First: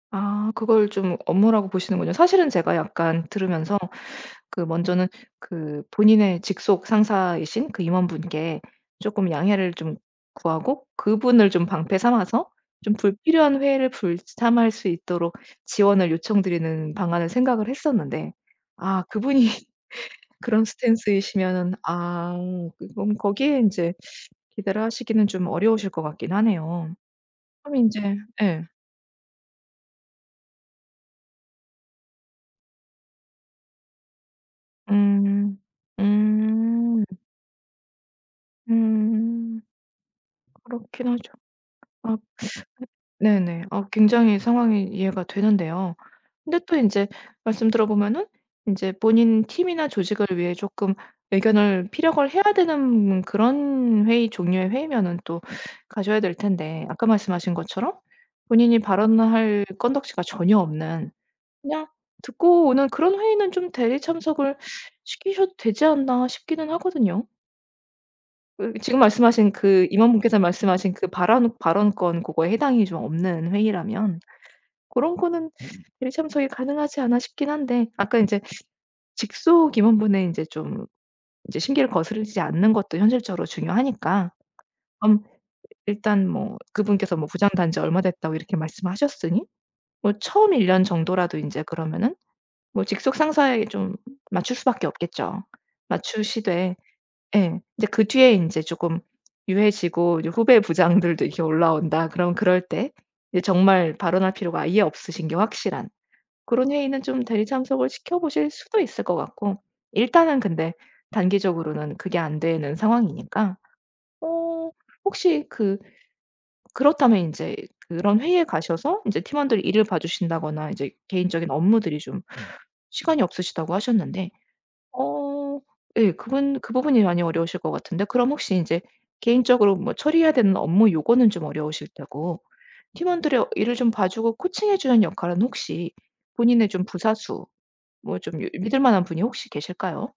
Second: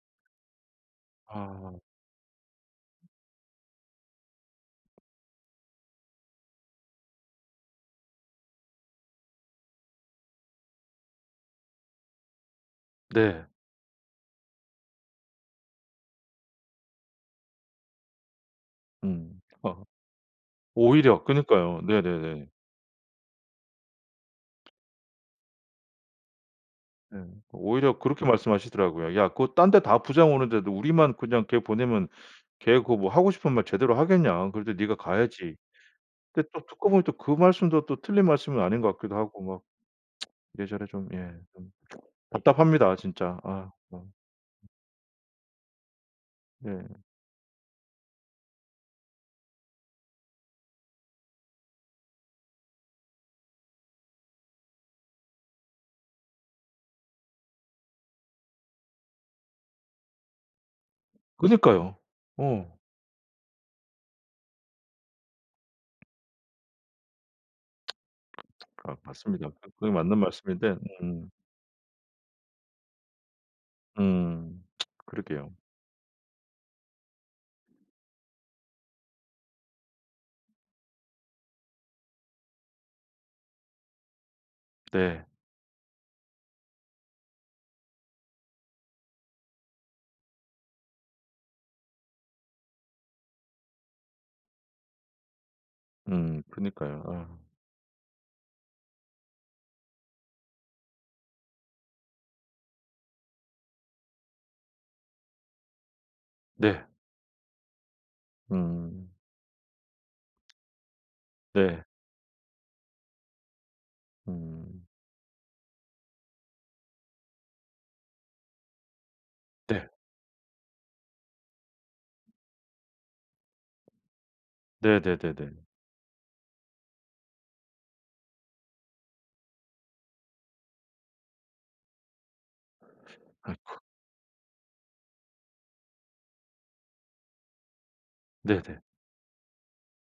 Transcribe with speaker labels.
Speaker 1: 아 그걸 좀 업무라고
Speaker 2: 아.
Speaker 1: 보시는군요. 사실은 제가 약간 들으면서 그 먼저는 그 본인의 직속 상사이신 그 임원분께 쪼끔 양해를 좀 구하고 그분을 좀 방패 삼아서 좀
Speaker 2: 네.
Speaker 1: 불필요한 회의를 불참할 수 있도록 지원을 요청드리는 방안을 생각을 했었는데 아
Speaker 2: 음.
Speaker 1: 그분이
Speaker 2: 아.
Speaker 1: 그런
Speaker 2: 오히려
Speaker 1: 스탠스이시면은
Speaker 2: 그니까요.
Speaker 1: 아
Speaker 2: 네네네.
Speaker 1: 그럼 거기에 인제 기대를 하시기는 좀 어려우실 것 같긴 하네요.
Speaker 2: 네
Speaker 1: 그럼
Speaker 2: 오히려
Speaker 1: 인제
Speaker 2: 그렇게
Speaker 1: 예.
Speaker 2: 말씀하시더라고요. "야 그거 딴 데 다 부장 오는데도 우리만 그냥 걔 보내면 걔 그 뭐 하고 싶은 말 제대로 하겠냐. 그럴 때 네가 가야지."
Speaker 1: 음.
Speaker 2: 근데 또 듣고 보니
Speaker 1: 음.
Speaker 2: 또 그 말씀도 또 틀린 말씀은 아닌 것 같기도 하고
Speaker 1: 음.
Speaker 2: 막 이래저래 좀
Speaker 1: 그렇긴 하죠.
Speaker 2: 예 좀
Speaker 1: 아
Speaker 2: 답답합니다
Speaker 1: 그
Speaker 2: 진짜.
Speaker 1: 네네.
Speaker 2: 아
Speaker 1: 아
Speaker 2: 좀.
Speaker 1: 굉장히 상황이 이해가 되는데요. 근데 또
Speaker 2: 네.
Speaker 1: 인제 말씀 들어보면은 인제 본인 팀이나 조직을 위해 쪼끔 의견을 피력을 해야 되는 그런 회의 종류의 회의면은 또 가셔야 될 텐데 아까 말씀하신 것처럼 본인이 발언을 할 건덕지가 전혀 없는 그냥
Speaker 2: 그니까요.
Speaker 1: 듣고
Speaker 2: 어.
Speaker 1: 오는 그런 회의는 좀 대리 참석을 시키셔도 되지 않나 싶기는 하거든요. 그
Speaker 2: 아
Speaker 1: 지금
Speaker 2: 맞습니다.
Speaker 1: 말씀하신
Speaker 2: 그
Speaker 1: 그
Speaker 2: 그게 맞는
Speaker 1: 임원분께서
Speaker 2: 말씀인데
Speaker 1: 말씀하신 그
Speaker 2: 음.
Speaker 1: 발안 발언권 고거에 해당이 좀 없는 회의라면
Speaker 2: 음
Speaker 1: 고런 거는
Speaker 2: 그러게요.
Speaker 1: 대리 참석이 가능하지 않아 싶긴 한데 아까 인제 직속 임원분의 인제 좀 인제 심기를 거스르지 않는 것도 현실적으로 중요하니까
Speaker 2: 네.
Speaker 1: 그럼 일단 뭐 그분께서 뭐 부장 단 지 얼마 됐다고 이렇게 말씀하셨으니 뭐 처음 1 년 정도라도 인제 그러면은 뭐 직속 상사에게 좀 맞출 수밖에 없겠죠.
Speaker 2: 음
Speaker 1: 맞추시되
Speaker 2: 그니까요. 아.
Speaker 1: 예. 이제 그 뒤에 인제 쪼끔 유해지고 이제 후배 부장들도 이렇게 올라온다 그럼 그럴 때 이제 정말 발언할 필요가 아예 없으신 게 확실한 그런
Speaker 2: 네.
Speaker 1: 회의는 좀 대리 참석을 시켜 보실 수도 있을
Speaker 2: 음.
Speaker 1: 것 같고. 일단은 근데
Speaker 2: 네.
Speaker 1: 단기적으로는 그게 안 되는 상황이니까. 어
Speaker 2: 음.
Speaker 1: 혹시 그 그렇다면 인제 그런 회의에 가셔서 인제 팀원들이 일을
Speaker 2: 네.
Speaker 1: 봐 주신다거나 이제 개인적인 업무들이 좀 시간이 없으시다고 하셨는데 어
Speaker 2: 네네네네.
Speaker 1: 예 그분 그 부분이 많이 어려우실 것 같은데 그럼 혹시 인제 개인적으로 뭐 처리해야 되는 업무 요거는 좀 어려우실 테고 팀원들의 일을
Speaker 2: 아이코.
Speaker 1: 좀 봐 주고 코칭해 주는 역할은 혹시 본인의 좀 부사수 뭐 좀 이 믿을
Speaker 2: 네네.
Speaker 1: 만한 분이 혹시 계실까요?